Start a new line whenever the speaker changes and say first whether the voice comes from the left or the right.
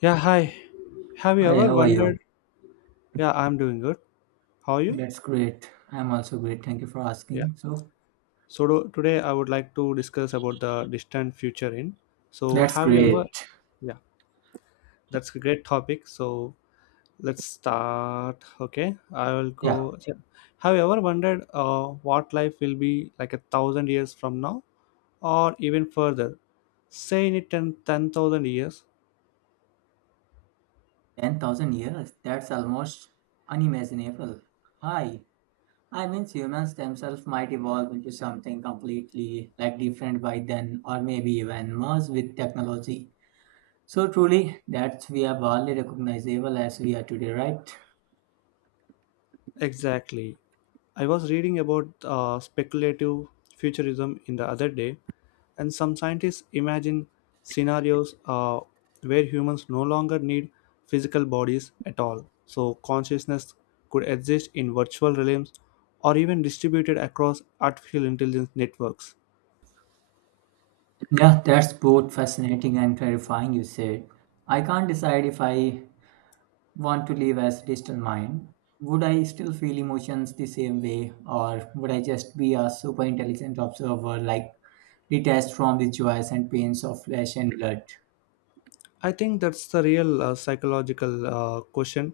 left: Yeah, hi. Have you
right: Hi,
left: ever
right: how are
left: wondered?
right: you?
left: Yeah, I'm doing good. How are you?
right: That's great. I'm also great. Thank you for
left: Yeah.
right: asking.
left: Today I would like to discuss about the distant future in. So
right: That's
left: have you ever?
right: great.
left: Yeah, that's a great topic. So let's start. Okay, I will
right: Yeah,
left: go. Yeah. Have you ever wondered what life will be like a thousand years from now, or even further? Say in it 10 10,000 years.
right: 10,000 years. That's almost unimaginable. Hi. Humans themselves might evolve into something completely different by then, or maybe even merge with technology. So, truly, that's we are barely recognizable as we are today, right?
left: Exactly. I was reading about speculative futurism in the other day. And some scientists imagine scenarios where humans no longer need physical bodies at all. So, consciousness could exist in virtual realms or even distributed across artificial intelligence networks.
right: Yeah, that's both fascinating and terrifying, you said. I can't decide if I want to live as digital mind, would I still feel emotions the same way, or would I just be a super intelligent observer, like detached from the joys and pains of flesh and blood?
left: I think that's the real psychological question,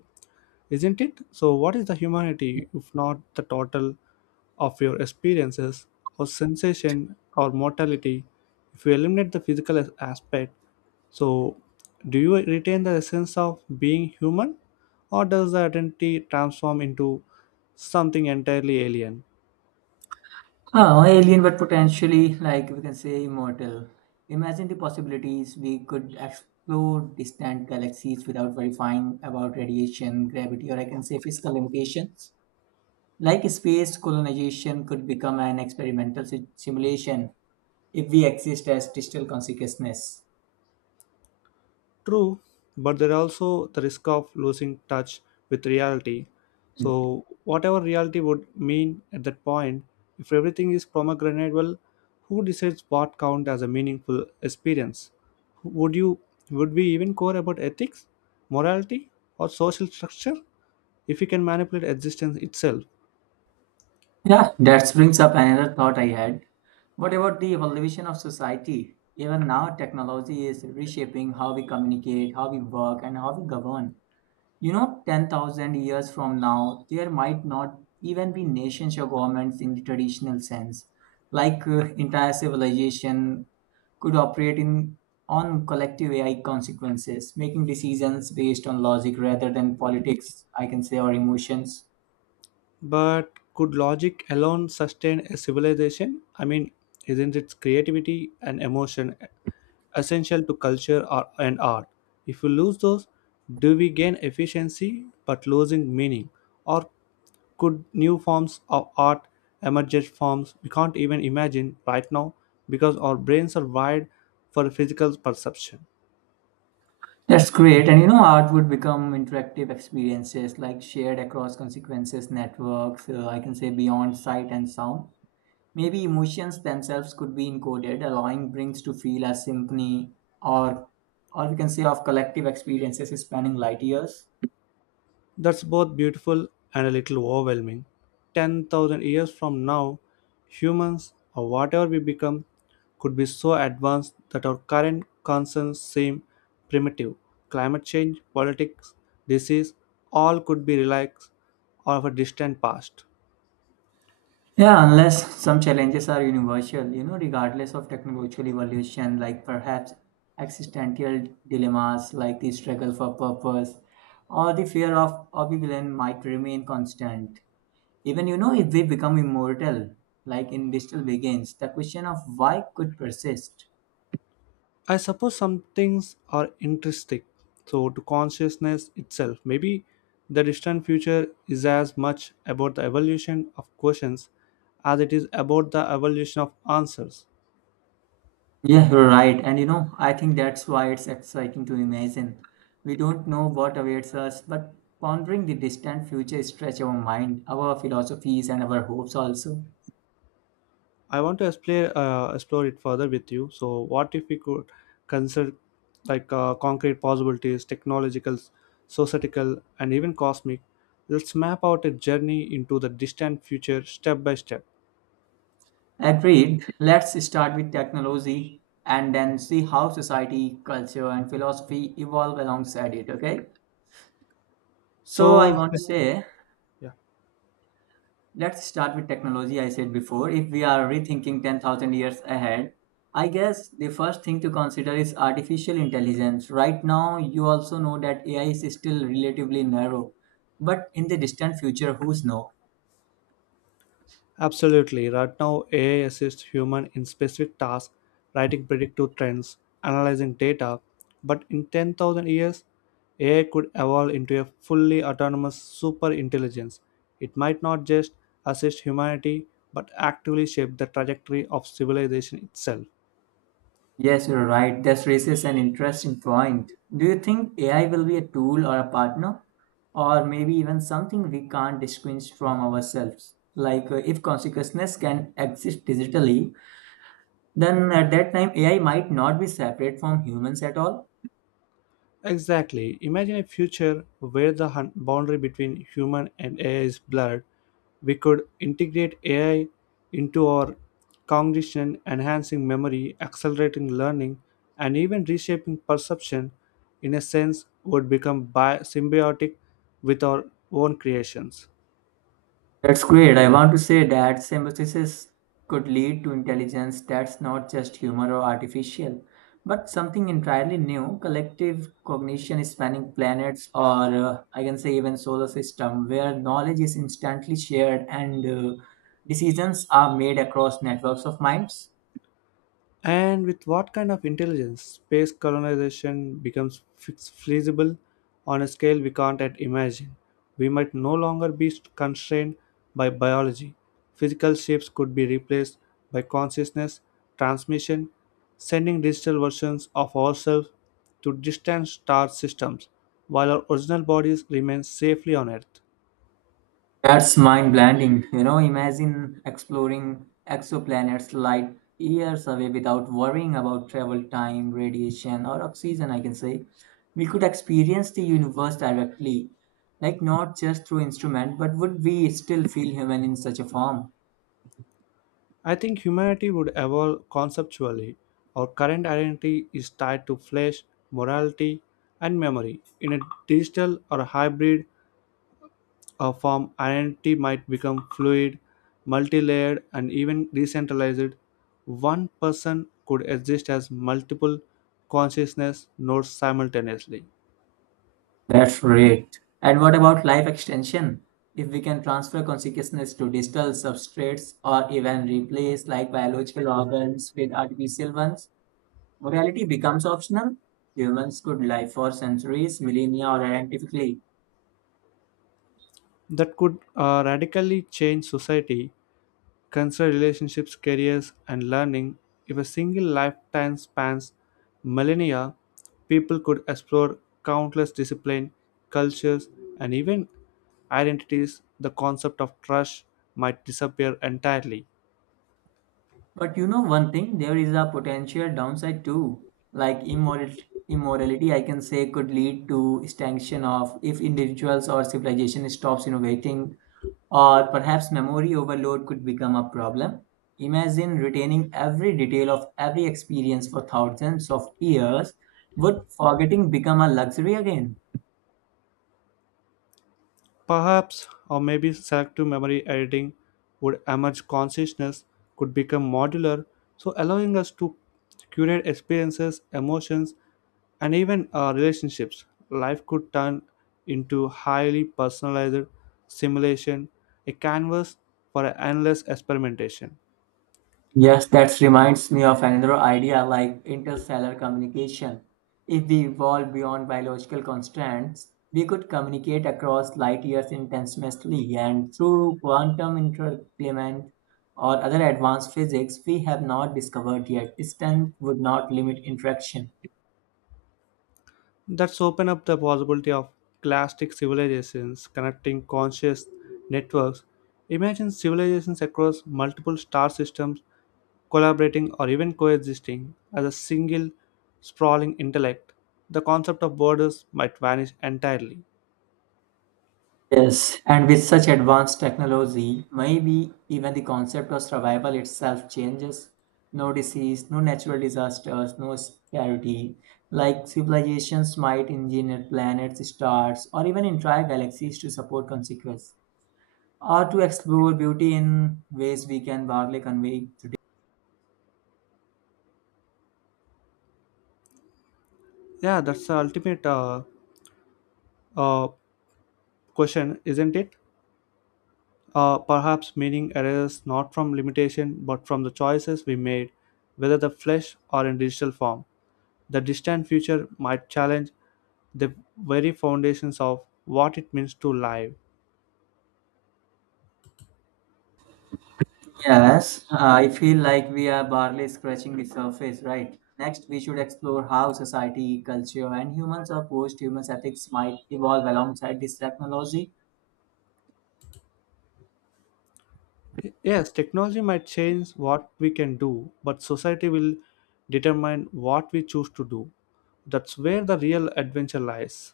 left: isn't it? So, what is the humanity if not the total of your experiences or sensation or mortality? If you eliminate the aspect, so, do you retain the essence of being human, or does the identity transform into something entirely alien?
right: Oh, alien, but potentially, like we can say, immortal. Imagine the possibilities we could explore distant galaxies without verifying about radiation, gravity, or I can say physical limitations. Like space colonization could become an experimental simulation if we exist as digital consciousness.
left: True, but there are also the risk of losing touch with reality.
right: Mm.
left: So, whatever reality would mean at that point, if everything is pomegranate, well, who decides what count as a meaningful experience? Would you would we even care about ethics, morality, or social structure if we can manipulate existence itself?
right: Yeah, that brings up another thought I had. What about the evolution of society? Even now, technology is reshaping how we communicate, how we work, and how we govern. You know, 10,000 years from now, there might not even be nations or governments in the traditional sense. Like entire civilization could operate in on collective AI consequences, making decisions based on logic rather than politics, I can say, or emotions.
left: But could logic alone sustain a civilization? I mean, isn't its creativity and emotion essential to culture or, and art? If we lose those, do we gain efficiency but losing meaning? Or could new forms of art emerge forms we can't even imagine right now because our brains are wired for physical perception?
right: That's great. And you know, art would become interactive experiences like shared across consequences, networks, I can say beyond sight and sound. Maybe emotions themselves could be encoded, allowing brains to feel a symphony or, or we can say, of collective experiences spanning light years.
left: That's both beautiful and a little overwhelming. 10,000 years from now, humans, or whatever we become, could be so advanced that our current concerns seem primitive. Climate change, politics, disease, all could be relics of a distant past.
right: Yeah, unless some challenges are universal, you know, regardless of technological evolution, like perhaps existential dilemmas like the struggle for purpose or the fear of oblivion might remain constant. Even you know if we become immortal, like in Digital Begins, the question of why could persist.
left: I suppose some things are intrinsic, so to consciousness itself. Maybe the distant future is as much about the evolution of questions as it is about the evolution of answers.
right: Yeah, you're right. And you know, I think that's why it's exciting to imagine. We don't know what awaits us, but pondering the distant future stretch our mind, our philosophies, and our hopes also.
left: I want to explore it further with you. So, what if we could consider like concrete possibilities, technological, societal, and even cosmic? Let's map out a journey into the distant future step by step.
right: Agreed. Let's start with technology and then see how society, culture, and philosophy evolve alongside it, okay? So I
left: So,
right: want
left: yeah.
right: to say Let's start with technology. I said before, if we are rethinking 10,000 years ahead, I guess the first thing to consider is artificial intelligence. Right now, you also know that AI is still relatively narrow, but in the distant future, who's know?
left: Absolutely. Right now, AI assists human in specific tasks, writing predictive trends, analyzing data. But in 10,000 years, AI could evolve into a fully autonomous super intelligence. It might not just assist humanity, but actively shape the trajectory of civilization itself.
right: Yes, you're right. This raises an interesting point. Do you think AI will be a tool or a partner, or maybe even something we can't distinguish from ourselves? If consciousness can exist digitally, then at that time AI might not be separate from humans at all.
left: Exactly. Imagine a future where the boundary between human and AI is blurred, we could integrate AI into our cognition, enhancing memory, accelerating learning, and even reshaping perception in a sense would become symbiotic with our own creations.
right: That's great. I want to say that symbiosis could lead to intelligence that's not just human or artificial, but something entirely new, collective cognition spanning planets or I can say even solar system, where knowledge is instantly shared and decisions are made across networks of minds.
left: And with what kind of intelligence space colonization becomes feasible on a scale we can't yet imagine? We might no longer be constrained by biology. Physical shapes could be replaced by consciousness transmission, sending digital versions of ourselves to distant star systems while our original bodies remain safely on Earth.
right: That's mind-blending. You know, imagine exploring exoplanets light years away without worrying about travel time, radiation, or oxygen, I can say. We could experience the universe directly, like not just through instrument, but would we still feel human in such a form?
left: I think humanity would evolve conceptually. Our current identity is tied to flesh, morality, and memory. In a digital or hybrid form, identity might become fluid, multi layered, and even decentralized. One person could exist as multiple consciousness nodes simultaneously.
right: That's great. And what about life extension? If we can transfer consciousness to digital substrates or even replace like biological organs with artificial ones, morality becomes optional. Humans could live for centuries, millennia, or identically.
left: That could radically change society. Consider relationships, careers, and learning. If a single lifetime spans millennia, people could explore countless disciplines, cultures, and even identities. The concept of trust might disappear entirely.
right: But you know one thing, there is a potential downside too. Like immorality, I can say, could lead to extinction of if individuals or civilization stops innovating, or perhaps memory overload could become a problem. Imagine retaining every detail of every experience for thousands of years. Would forgetting become a luxury again?
left: Perhaps, or maybe selective memory editing would emerge consciousness could become modular, so allowing us to curate experiences, emotions, and even relationships. Life could turn into highly personalized simulation, a canvas for endless experimentation.
right: Yes, that reminds me of another idea like interstellar communication. If we evolve beyond biological constraints, we could communicate across light years instantaneously and through quantum entanglement or other advanced physics we have not discovered yet. Distance would not limit interaction.
left: That's open up the possibility of classic civilizations connecting conscious networks. Imagine civilizations across multiple star systems collaborating or even coexisting as a single sprawling intellect. The concept of borders might vanish entirely.
right: Yes, and with such advanced technology, maybe even the concept of survival itself changes. No disease, no natural disasters, no scarcity. Like civilizations might engineer planets, stars, or even entire galaxies to support consequence or to explore beauty in ways we can barely convey today.
left: Yeah, that's the ultimate uh, question, isn't it? Perhaps meaning arises not from limitation but from the choices we made, whether the flesh or in digital form. The distant future might challenge the very foundations of what it means to live.
right: Yes, I feel like we are barely scratching the surface, right? Next, we should explore how society, culture, and humans or post humans ethics might evolve alongside this technology.
left: Yes, technology might change what we can do, but society will determine what we choose to do. That's where the real adventure lies.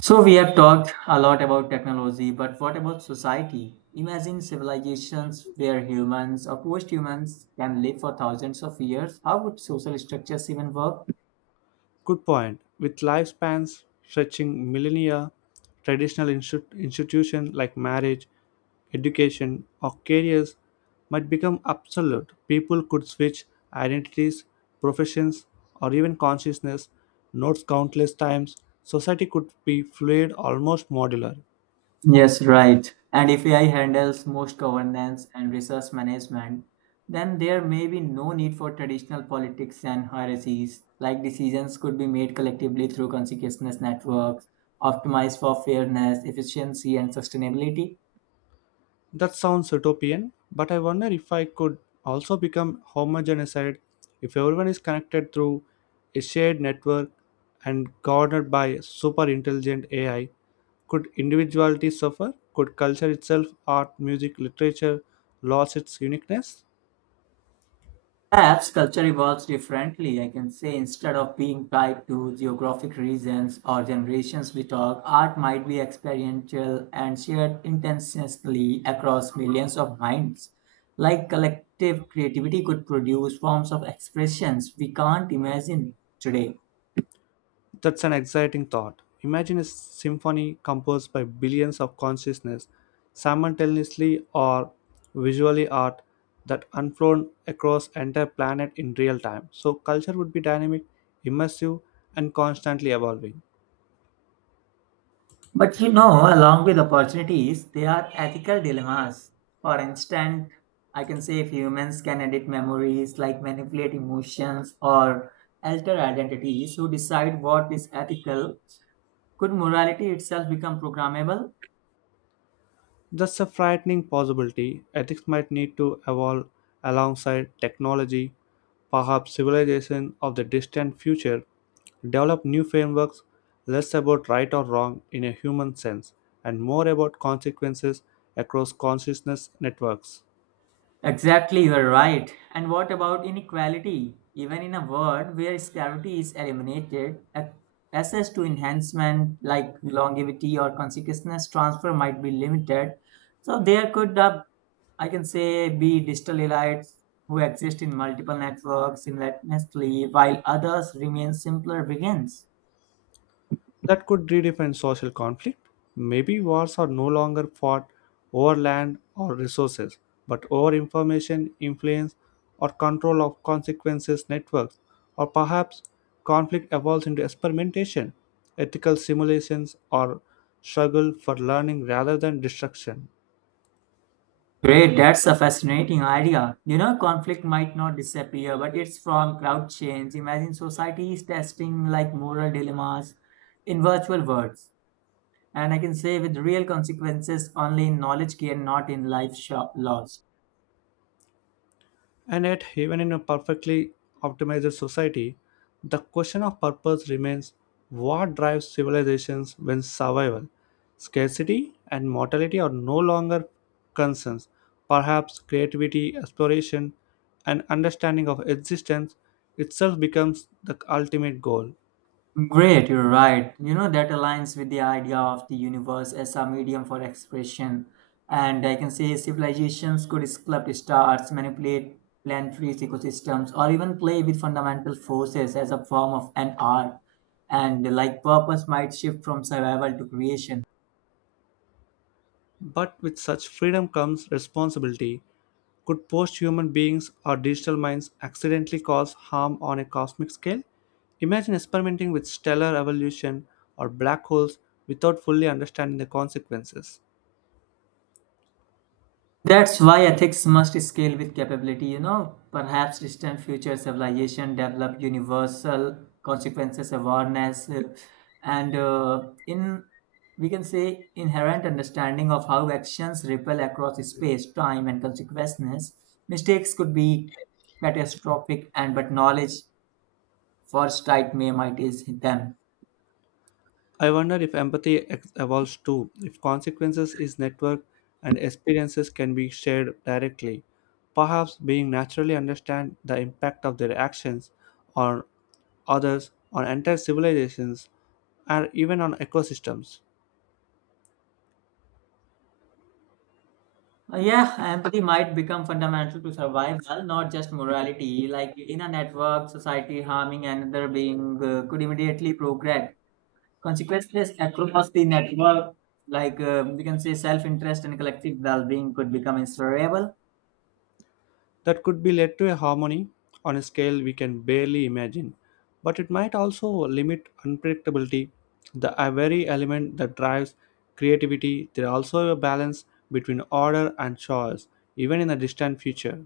right: So, we have talked a lot about technology, but what about society? Imagine civilizations where humans or post humans can live for thousands of years. How would social structures even work?
left: Good point. With lifespans stretching millennia, traditional institutions like marriage, education, or careers might become obsolete. People could switch identities, professions, or even consciousness notes countless times. Society could be fluid, almost modular.
right: Yes, right. And if AI handles most governance and resource management, then there may be no need for traditional politics and hierarchies. Like decisions could be made collectively through consciousness networks, optimized for fairness, efficiency, and sustainability.
left: That sounds utopian, but I wonder if I could also become homogenicide if everyone is connected through a shared network and governed by super intelligent AI. Could individuality suffer? Could culture itself, art, music, literature, lose its uniqueness?
right: Perhaps culture evolves differently, I can say. Instead of being tied to geographic regions or generations, we talk, art might be experiential and shared intensely across millions of minds. Like collective creativity could produce forms of expressions we can't imagine today.
left: That's an exciting thought. Imagine a symphony composed by billions of consciousness simultaneously or visually art that unfold across entire planet in real time. So culture would be dynamic, immersive and constantly evolving.
right: But you know, along with opportunities, there are ethical dilemmas. For instance, I can say if humans can edit memories, like manipulate emotions or alter identities, who decide what is ethical? Could morality itself become programmable?
left: That's a frightening possibility. Ethics might need to evolve alongside technology. Perhaps civilization of the distant future develop new frameworks less about right or wrong in a human sense and more about consequences across consciousness networks.
right: Exactly, you are right. And what about inequality? Even in a world where scarcity is eliminated, access to enhancement like longevity or consciousness transfer might be limited. So there could I can say be digital elites who exist in multiple networks simultaneously while others remain simpler begins.
left: That could redefine social conflict. Maybe wars are no longer fought over land or resources, but over information, influence, or control of consequences networks. Or perhaps conflict evolves into experimentation, ethical simulations, or struggle for learning rather than destruction.
right: Great, that's a fascinating idea. You know, conflict might not disappear, but it's from crowd change. Imagine societies testing like moral dilemmas in virtual worlds. And I can say with real consequences only in knowledge gained, not in life shop lost.
left: And yet, even in a perfectly optimized society, the question of purpose remains what drives civilizations when survival, scarcity, and mortality are no longer concerns. Perhaps creativity, exploration, and understanding of existence itself becomes the ultimate goal.
right: Great, you're right. You know, that aligns with the idea of the universe as a medium for expression. And I can say civilizations could sculpt stars, manipulate planetary ecosystems, or even play with fundamental forces as a form of an art. And like purpose might shift from survival to creation.
left: But with such freedom comes responsibility. Could post human beings or digital minds accidentally cause harm on a cosmic scale? Imagine experimenting with stellar evolution or black holes without fully understanding the consequences.
right: That's why ethics must scale with capability, you know. Perhaps distant future civilization develop universal consequences awareness and in we can say inherent understanding of how actions ripple across space, time, and consequences. Mistakes could be catastrophic, and but knowledge foresight may mitigate them.
left: I wonder if empathy evolves too, if consequences is networked and experiences can be shared directly, perhaps being naturally understand the impact of their actions on others, on entire civilizations, or even on ecosystems.
right: Yeah, empathy might become fundamental to survival, not just morality. Like in a network, society harming another being could immediately progress. Consequences across the network, like we can say self interest and collective well being, could become inseparable.
left: That could be led to a harmony on a scale we can barely imagine. But it might also limit unpredictability, the a very element that drives creativity. There are also a balance between order and choice, even in the distant future.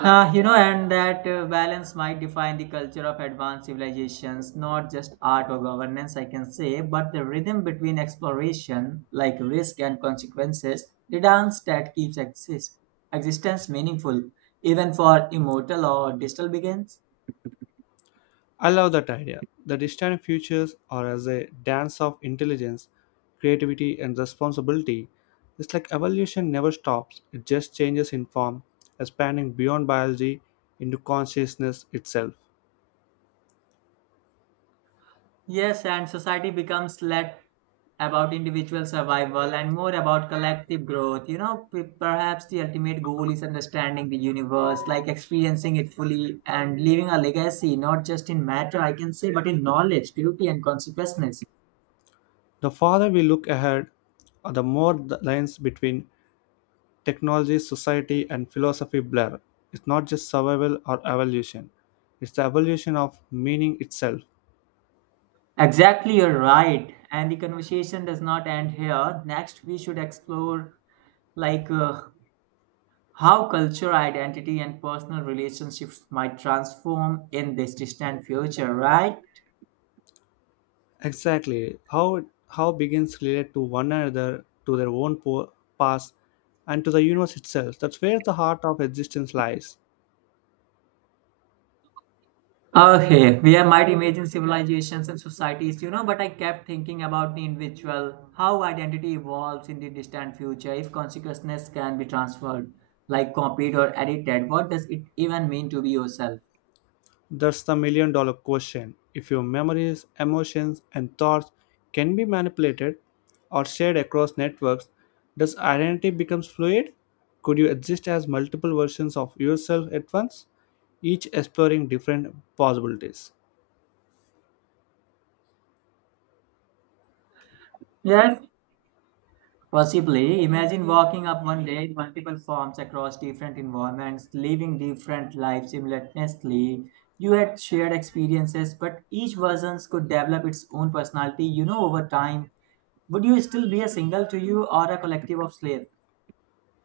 right: You know, and that balance might define the culture of advanced civilizations, not just art or governance, I can say, but the rhythm between exploration, like risk and consequences, the dance that keeps existence meaningful, even for immortal or digital beings.
left: I love that idea. The distant futures are as a dance of intelligence, creativity, and responsibility. It's like evolution never stops, it just changes in form, expanding beyond biology into consciousness itself.
right: Yes, and society becomes less about individual survival and more about collective growth. You know, perhaps the ultimate goal is understanding the universe, like experiencing it fully and leaving a legacy, not just in matter, I can say, but in knowledge, beauty, and consciousness.
left: The farther we look ahead, the more the lines between technology, society, and philosophy blur. It's not just survival or evolution, it's the evolution of meaning itself.
right: Exactly, you're right. And the conversation does not end here. Next, we should explore like how culture, identity, and personal relationships might transform in this distant future, right?
left: Exactly. How begins relate to one another, to their own past, and to the universe itself. That's where the heart of existence lies.
right: Okay, we I might imagine civilizations and societies, you know, but I kept thinking about the individual, how identity evolves in the distant future, if consciousness can be transferred, like copied or edited, what does it even mean to be yourself?
left: That's the million dollar question. If your memories, emotions, and thoughts can be manipulated or shared across networks, does identity becomes fluid? Could you exist as multiple versions of yourself at once, each exploring different possibilities?
right: Yes, possibly. Imagine walking up one day in multiple forms across different environments, living different lives simultaneously. You had shared experiences, but each version could develop its own personality, you know, over time. Would you still be a single to you or a collective of slaves?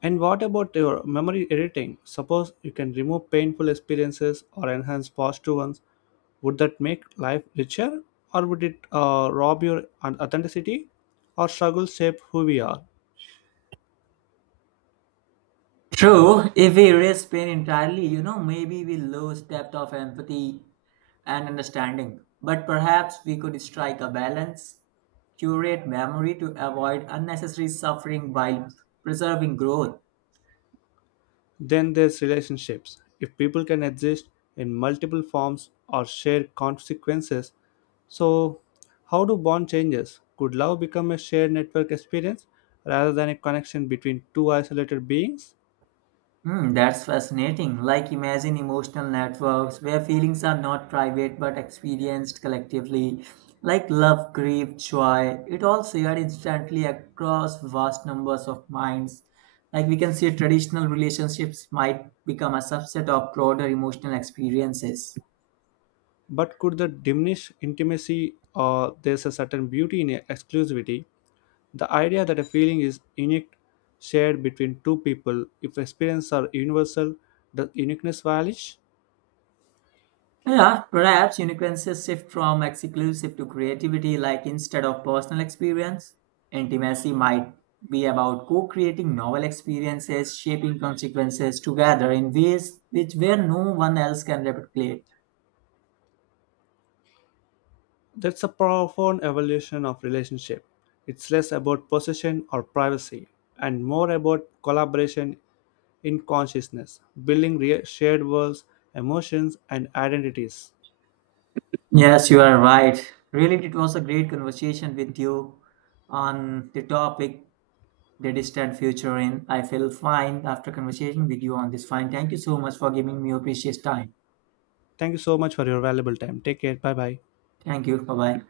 left: And what about your memory editing? Suppose you can remove painful experiences or enhance positive ones. Would that make life richer, or would it rob your authenticity or struggle shape who we are?
right: True, if we erase pain entirely, you know, maybe we lose depth of empathy and understanding. But perhaps we could strike a balance, curate memory to avoid unnecessary suffering while preserving growth.
left: Then there's relationships. If people can exist in multiple forms or share consequences, so how do bond changes? Could love become a shared network experience rather than a connection between two isolated beings?
right: Hmm, that's fascinating. Like, imagine emotional networks where feelings are not private but experienced collectively, like love, grief, joy. It all shared instantly across vast numbers of minds. Like, we can say traditional relationships might become a subset of broader emotional experiences.
left: But could that diminish intimacy or there's a certain beauty in exclusivity? The idea that a feeling is unique shared between two people if experiences are universal, does uniqueness vanish?
right: Yeah, perhaps uniqueness shift from exclusive to creativity, like instead of personal experience, intimacy might be about co creating novel experiences, shaping consequences together in ways which where no one else can replicate.
left: That's a profound evolution of relationship. It's less about possession or privacy and more about collaboration in consciousness, building shared worlds, emotions, and identities.
right: Yes, you are right. Really, it was a great conversation with you on the topic, the distant future. And I feel fine after conversation with you on this. Fine. Thank you so much for giving me your precious time.
left: Thank you so much for your valuable time. Take care. Bye bye.
right: Thank you. Bye bye.